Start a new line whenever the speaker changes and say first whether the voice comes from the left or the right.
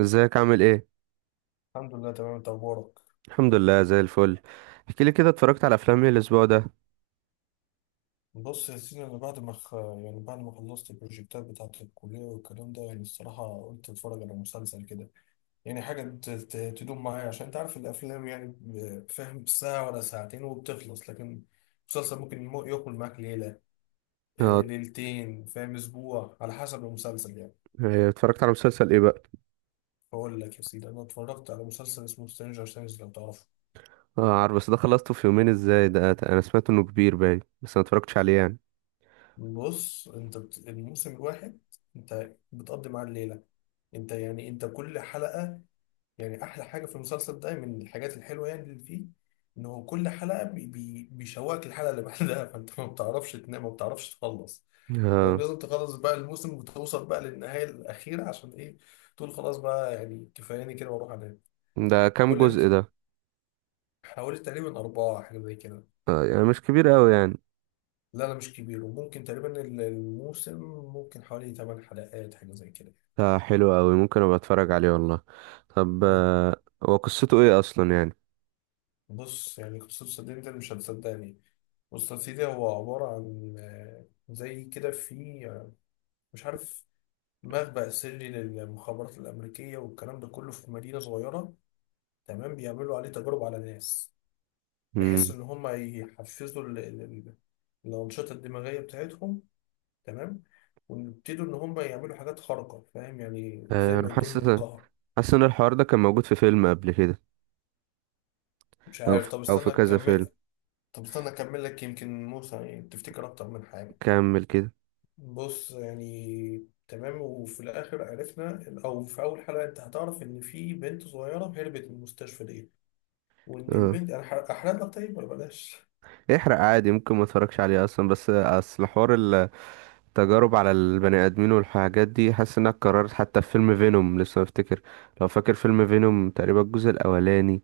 right: ازيك عامل ايه؟
left: الحمد لله، تمام. انت اخبارك؟
right: الحمد لله، زي الفل. احكي لي كده، اتفرجت على افلام ايه الاسبوع ده؟
left: بص يا سيدي، انا بعد ما يعني بعد ما خلصت البروجكتات بتاعت الكليه والكلام ده، يعني الصراحه قلت اتفرج على مسلسل كده. يعني حاجه تدوم معايا، عشان انت عارف الافلام يعني، فاهم، ساعه ولا ساعتين وبتخلص، لكن مسلسل ممكن ياكل معاك ليله،
right: اه.
left: ليلتين، فاهم، اسبوع على حسب المسلسل يعني.
right: إيه، اتفرجت على مسلسل ايه بقى؟
left: بقول لك يا سيدي، انا اتفرجت على مسلسل اسمه سترينجر ثينجز، لو تعرفه.
right: اه عارف، بس ده خلصته في يومين ازاي؟ ده انا سمعت انه كبير باين، بس ما اتفرجتش عليه يعني.
left: بص، انت الموسم الواحد انت بتقضي معاه الليله، انت يعني انت كل حلقه، يعني احلى حاجه في المسلسل ده من الحاجات الحلوه يعني اللي فيه، انه كل حلقه بي بي بيشوقك الحلقه اللي بعدها فانت ما بتعرفش تنام، ما بتعرفش تخلص،
right: اه.
left: فلازم تخلص بقى الموسم وتوصل بقى للنهايه الاخيره عشان ايه؟ تقول خلاص بقى، يعني كفاياني كده واروح انام.
right: ده كام
left: كل
right: جزء
left: ال...
right: ده؟
left: حوالي تقريبا اربعه حاجه زي كده.
right: اه، يعني مش كبير قوي يعني.
left: لا لا، مش كبير، وممكن تقريبا الموسم ممكن حوالي 8 حلقات حاجه زي كده.
right: ده حلو قوي، ممكن ابقى اتفرج عليه والله. طب،
left: اه،
right: هو قصته ايه اصلا يعني؟
left: بص، يعني قصة صدقني ده مش هتصدقني. بص يا سيدي، هو عبارة عن آه، زي كده في آه، مش عارف، مخبأ سري للمخابرات الأمريكية والكلام ده كله في مدينة صغيرة، تمام، بيعملوا عليه تجارب على ناس، بحيث
right: امم.
left: إن هم يحفزوا الأنشطة الدماغية بتاعتهم، تمام، ويبتدوا إن هم يعملوا حاجات خارقة، فاهم، يعني زي ما
right: انا
left: يدولهم
right: حاسس
left: قهر.
right: حاسس ان الحوار ده كان موجود في فيلم قبل كده.
left: مش
right: او
left: عارف،
right: في...
left: طب
right: او في
left: استنى
right: كذا
left: أكمل.
right: فيلم.
left: طب استنى أكمل لك، يمكن موسى يعني تفتكر أكتر من حاجة.
right: كمل كده.
left: بص يعني، تمام، وفي الاخر عرفنا، او في اول حلقه انت هتعرف ان في بنت صغيره هربت من المستشفى دي، وان
right: اه،
left: البنت انا احرق لك طيب ولا بلاش؟
right: احرق عادي، ممكن ما اتفرجش عليه اصلا، بس اصل حوار التجارب على البني ادمين والحاجات دي، حاسس انها اتكررت حتى في فيلم فينوم، لسه بفتكر لو فاكر فيلم فينوم تقريبا الجزء الاولاني.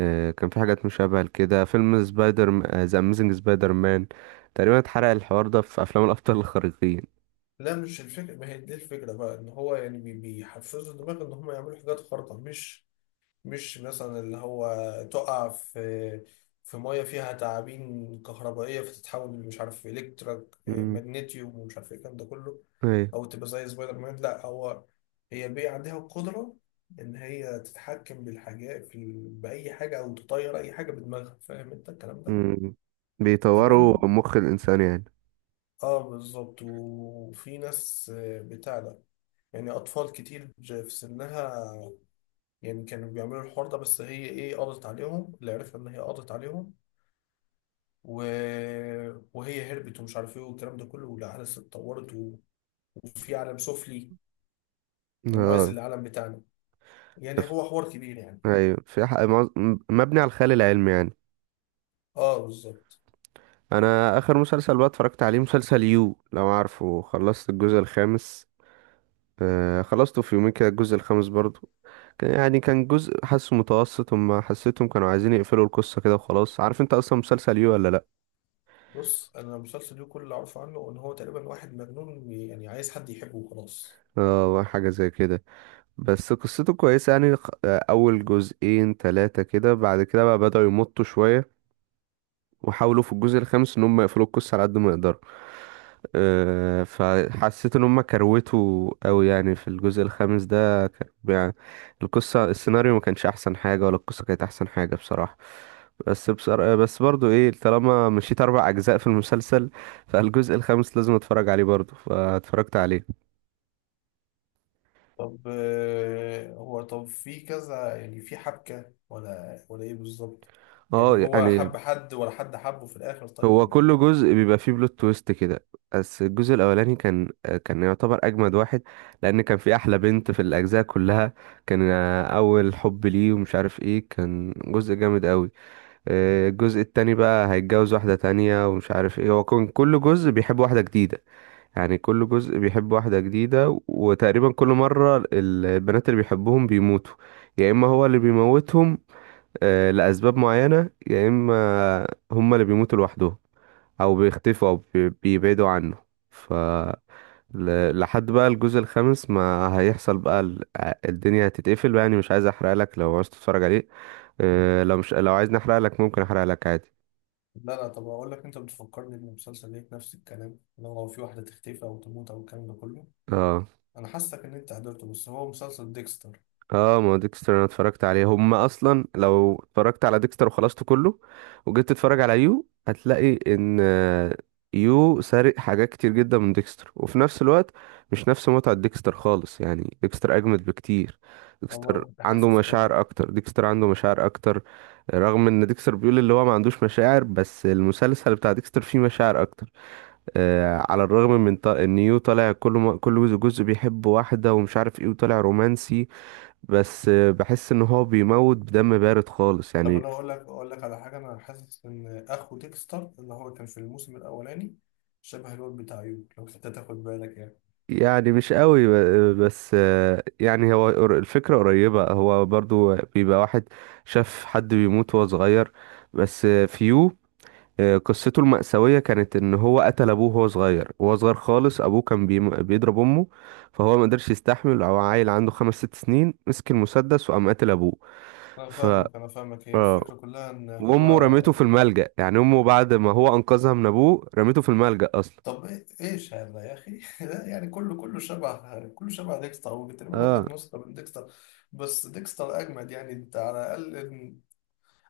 right: كان في حاجات مشابهة لكده، فيلم سبايدر، ذا أميزنج سبايدر مان، تقريبا اتحرق الحوار ده في أفلام الأبطال الخارقين.
left: لا، مش الفكره، ما هي دي الفكره بقى، ان هو يعني بيحفزوا الدماغ ان هم يعملوا حاجات خارقه، مش مثلا اللي هو تقع في في ميه فيها تعابين كهربائيه فتتحول، مش عارف، الكتريك
right: مم.
left: ماجنيتيوم ومش عارف ايه الكلام ده كله،
right: أيوة.
left: او تبقى زي سبايدر مان. لا، هو هي بي عندها القدره ان هي تتحكم بالحاجات في باي حاجه، او تطير اي حاجه بدماغها، فاهم انت الكلام ده؟
right: مم.
left: تمام.
right: بيطوروا مخ الإنسان يعني.
left: اه بالظبط، وفي ناس بتاع ده، يعني اطفال كتير في سنها، يعني كانوا بيعملوا الحوار ده، بس هي ايه قضت عليهم، اللي عرفنا ان هي قضت عليهم، و... وهي هربت، ومش عارف ايه والكلام ده كله، والاحداث اتطورت، وفي عالم سفلي موازي
right: اه.
left: للعالم بتاعنا، يعني
right: ف-
left: هو حوار كبير يعني.
right: أيوة، في ح- معظ- م- مبني على الخيال العلمي يعني.
left: اه بالظبط.
right: أنا آخر مسلسل بقى اتفرجت عليه مسلسل يو، لو عارفه، خلصت الجزء الخامس. خلصته في يومين كده الجزء الخامس برضو. يعني كان جزء حاسه متوسط، هما حسيتهم كانوا عايزين يقفلوا القصة كده وخلاص. عارف انت اصلا مسلسل يو ولا لأ؟
left: بص انا، المسلسل ده كل اللي اعرفه عنه ان هو تقريبا واحد مجنون يعني عايز حد يحبه وخلاص.
right: اه حاجة زي كده. بس قصته كويسة يعني، أول جزئين تلاتة كده، بعد كده بقى بدأوا يمطوا شوية، وحاولوا في الجزء الخامس إن هم يقفلوا القصة على قد ما يقدروا. فحسيت إن هم كروتوا أوي يعني في الجزء الخامس ده، كان يعني القصة السيناريو ما كانش أحسن حاجة ولا القصة كانت أحسن حاجة بصراحة. بس بصراحة، بس برضو إيه، طالما مشيت أربع أجزاء في المسلسل، فالجزء الخامس لازم أتفرج عليه برضو، فاتفرجت عليه.
left: طب هو طب في كذا يعني، في حبكة ولا ايه بالظبط؟
right: اه،
left: يعني هو
right: يعني
left: حب حد ولا حد حبه في الاخر طيب،
right: هو
left: ولا
right: كل
left: ايه؟
right: جزء بيبقى فيه بلوت تويست كده، بس الجزء الاولاني كان يعتبر اجمد واحد، لان كان في احلى بنت في الاجزاء كلها. كان اول حب ليه ومش عارف ايه، كان جزء جامد قوي. الجزء التاني بقى هيتجوز واحدة تانية ومش عارف ايه، هو كان كل جزء بيحب واحدة جديدة. يعني كل جزء بيحب واحدة جديدة، وتقريبا كل مرة البنات اللي بيحبهم بيموتوا، يا اما هو اللي بيموتهم لأسباب معينة، يا اما هما اللي بيموتوا لوحدهم، او بيختفوا، او بيبعدوا عنه. ف لحد بقى الجزء الخامس ما هيحصل بقى الدنيا هتتقفل بقى، يعني مش عايز احرق لك لو عايز تتفرج عليه. أه لو مش لو عايز نحرق لك، ممكن احرق لك عادي.
left: لا لا، طب اقول لك، انت بتفكرني بالمسلسل ليك نفس الكلام، لو هو في واحده تختفي او تموت او الكلام ده كله،
right: اه.
left: انا حاسسك ان انت حضرته، بس هو مسلسل ديكستر.
right: اه، ما هو ديكستر انا اتفرجت عليه، هم اصلا لو اتفرجت على ديكستر وخلصته كله وجيت تتفرج على يو هتلاقي ان يو سارق حاجات كتير جدا من ديكستر، وفي نفس الوقت مش نفس متعة ديكستر خالص، يعني ديكستر اجمد بكتير.
left: طب انا
right: ديكستر
left: كنت
right: عنده
left: حاسس كده.
right: مشاعر اكتر ديكستر عنده مشاعر اكتر رغم ان ديكستر بيقول اللي هو ما عندوش مشاعر، بس المسلسل بتاع ديكستر فيه مشاعر اكتر. على الرغم من ان يو طالع كل ما كل جزء بيحب واحدة ومش عارف ايه وطالع رومانسي، بس بحس ان هو بيموت بدم بارد خالص
left: طب
right: يعني.
left: انا اقول لك على حاجه، انا حاسس ان اخو ديكستر اللي هو كان في الموسم الاولاني شبه الواد بتاع يو، لو انت تاخد بالك يعني.
right: يعني مش قوي بس، يعني هو الفكرة قريبة، هو برضو بيبقى واحد شاف حد بيموت وهو صغير. بس فيو قصته المأساوية كانت ان هو قتل ابوه وهو صغير، وهو صغير خالص، ابوه كان بيضرب امه، فهو ما قدرش يستحمل، او عيل عنده خمس ست سنين مسك المسدس وقام قتل ابوه.
left: انا
right: ف
left: فاهمك، انا فاهمك، هي
right: آه،
left: الفكره كلها ان هو،
right: وامه رميته في الملجأ، يعني امه بعد ما هو انقذها من ابوه رميته في الملجأ اصلا.
left: طب ايش هذا يا اخي لا، يعني كله شبه ديكستر، هو تقريبا واخد
right: اه.
left: نسخه من ديكستر، بس ديكستر اجمد، يعني انت على الاقل،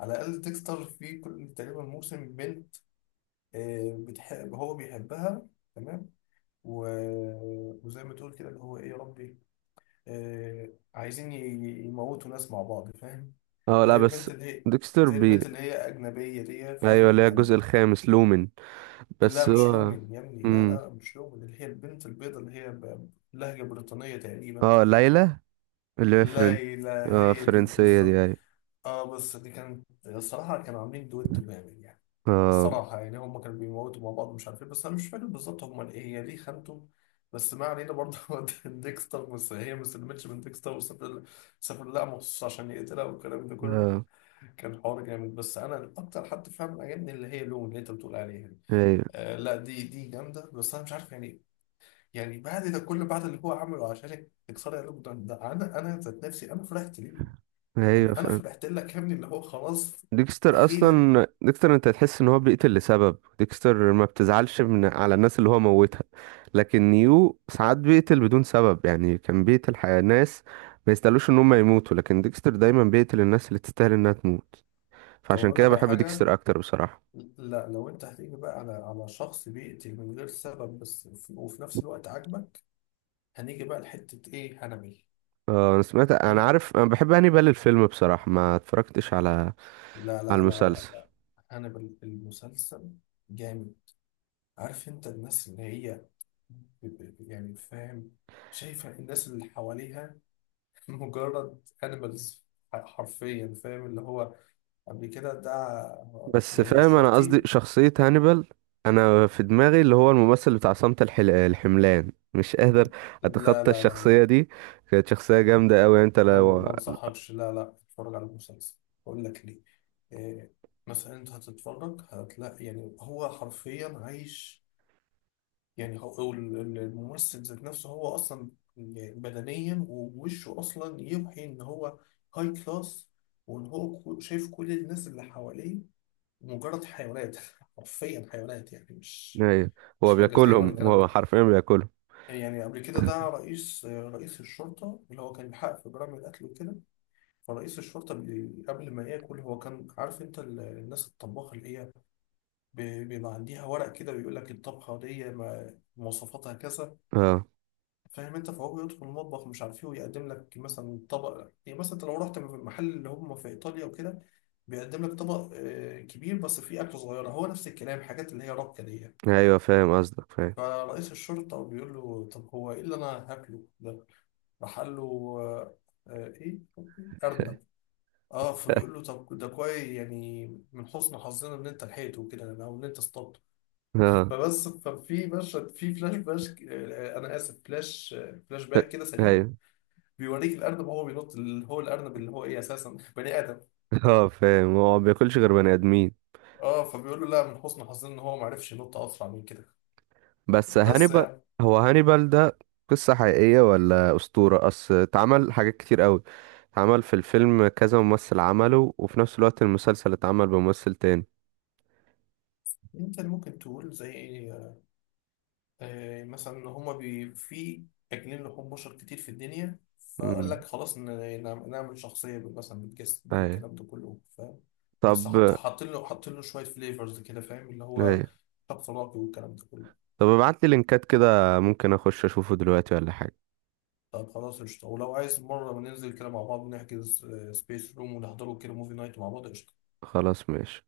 left: على الأقل ديكستر في كل تقريبا موسم بنت، بتحب هو بيحبها، تمام، و... وزي ما تقول كده اللي هو إيه يا ربي، آه، عايزين يموتوا ناس مع بعض، فاهم.
right: اه،
left: زي
right: لا بس،
left: البنت اللي هي،
right: ديكستر
left: زي
right: بي
left: البنت اللي هي أجنبية دي،
right: ايوه،
left: فاهم
right: اللي هي
left: كان.
right: الجزء الخامس لومن،
left: لا،
right: بس
left: مش
right: هو.
left: لومن يا ابني، لا
right: امم.
left: لا، مش لومن، اللي هي البنت البيضة اللي هي بلهجة بريطانية تقريبا.
right: اه، ليلى، اللي هي فرن.
left: لا لا،
right: اه،
left: هي دي
right: فرنسية دي،
left: بالظبط.
right: ايوه.
left: اه، بس دي كانت الصراحة كانوا عاملين دويتو جامد يعني،
right: اه.
left: الصراحة يعني هم كانوا بيموتوا مع بعض مش عارف ايه، بس انا مش فاكر بالظبط هم ايه، هي ليه خانته، بس ما علينا برضه هو ديكستر، بس هي ما سلمتش من ديكستر، وسافر لها مخصوص عشان يقتلها والكلام ده كله،
right: اه.
left: كان حوار جامد، بس انا اكتر حد فعلا عجبني اللي هي لون اللي انت بتقول عليها دي.
right: ايوه.
left: آه لا، دي جامدة، بس انا مش عارف يعني، يعني بعد ده كل بعد اللي هو عمله عشانك تكسري قلبه، ده انا ذات نفسي انا فرحت ليه، يعني
right: ايوه
left: انا
right: فاهم.
left: فرحت لك يا ابني اللي هو خلاص،
right: ديكستر
left: اخيرا.
right: اصلا، ديكستر انت تحس ان هو بيقتل لسبب، ديكستر ما بتزعلش من على الناس اللي هو موتها. لكن نيو ساعات بيقتل بدون سبب، يعني كان بيقتل ناس ما يستاهلوش ان هم يموتوا، لكن ديكستر دايما بيقتل الناس اللي تستاهل انها تموت.
left: طب
right: فعشان
left: اقول
right: كده
left: لك على
right: بحب
left: حاجه،
right: ديكستر اكتر بصراحة.
left: لا لو انت هتيجي بقى على شخص بيقتل من غير سبب بس وفي نفس الوقت عاجبك، هنيجي بقى لحته ايه؟ هنبل.
right: اه، انا سمعت، انا
left: هنا،
right: عارف، انا بحب هانيبال الفيلم، بصراحة ما اتفرجتش على
left: لا
right: على
left: لا لا لا،
right: المسلسل.
left: هنبل المسلسل، جامد. عارف انت الناس اللي هي يعني فاهم، شايفه الناس اللي حواليها مجرد animals، حرفيا، فاهم اللي هو قبل كده ده
right: بس
left: يعني
right: فاهم، انا
left: شرطي.
right: قصدي شخصية هانيبال، انا في دماغي اللي هو الممثل بتاع صمت الحملان، مش قادر
left: لا
right: اتخطى
left: لا لا لا،
right: الشخصية دي، كانت شخصية جامدة قوي انت
left: انا
right: لو.
left: ما انصحكش، لا لا اتفرج على المسلسل، اقول لك ليه. إيه؟ مثلا انت هتتفرج هتلاقي يعني هو حرفيا عايش، يعني هو هو الممثل ذات نفسه، هو اصلا بدنيا ووشه اصلا يوحي ان هو هاي كلاس، وان هو شايف كل الناس اللي حواليه مجرد حيوانات، حرفيا حيوانات، يعني مش
right: ايوه. هو
left: مش مجازيا ولا
right: بياكلهم
left: الكلام
right: هو
left: ده.
right: حرفيا بياكلهم
left: يعني قبل كده ده رئيس الشرطة اللي هو كان بيحقق في جرائم القتل وكده، فرئيس الشرطة قبل ما ياكل هو كان عارف، انت الناس الطباخة اللي هي بيبقى عندها ورق كده بيقول لك الطبخة دي مواصفاتها كذا،
right: اه،
left: فاهم انت، فهو بيدخل المطبخ مش عارف ايه ويقدم لك مثلا طبق، يعني مثلا انت لو رحت محل اللي هم في ايطاليا وكده بيقدم لك طبق كبير بس فيه اكل صغيره، هو نفس الكلام، حاجات اللي هي رابطه دي.
right: ايوه فاهم قصدك، فاهم.
left: فرئيس الشرطة بيقول له: طب هو إيه اللي أنا هاكله ده؟ راح قال له آه، إيه؟ أرنب. آه، فبيقول له طب ده كويس، يعني من حسن حظنا إن أنت لحقته وكده يعني، أو إن أنت اصطدته.
right: اه،
left: فبس ففي مشهد في فلاش باش آه، أنا آسف فلاش باك كده سريع،
right: ايوه.
left: بيوريك الأرنب وهو بينط، اللي هو الأرنب اللي هو إيه أساسا بني آدم.
right: اه فاهم، هو ما بياكلش غير بني ادمين.
left: آه، فبيقول له لا، من حسن حظنا إن هو معرفش ينط أسرع من كده.
right: بس
left: بس
right: هانيبال،
left: يعني
right: هو هانيبال ده قصة حقيقية ولا أسطورة؟ أصل اتعمل حاجات كتير قوي، اتعمل في الفيلم كذا ممثل عمله، وفي نفس الوقت المسلسل اتعمل بممثل تاني.
left: أنت اللي ممكن تقول زي إيه، مثلا ان هما بي في اكلين لحوم بشر كتير في الدنيا، فقال
right: امم.
left: لك خلاص نعمل شخصيه مثلا بالجسم
right: ايوه.
left: بالكلام ده كله فاهم، بس
right: طب.
left: حط حاطين له شويه فليفرز كده، فاهم، اللي هو
right: ايوه.
left: شخص راقي والكلام ده كله.
right: طب ابعت لي لينكات كده، ممكن اخش اشوفه دلوقتي ولا حاجة.
left: طب خلاص قشطه، ولو عايز مره ننزل كده مع بعض نحجز سبيس روم ونحضره كده موفي نايت مع بعض، قشطه.
right: خلاص ماشي.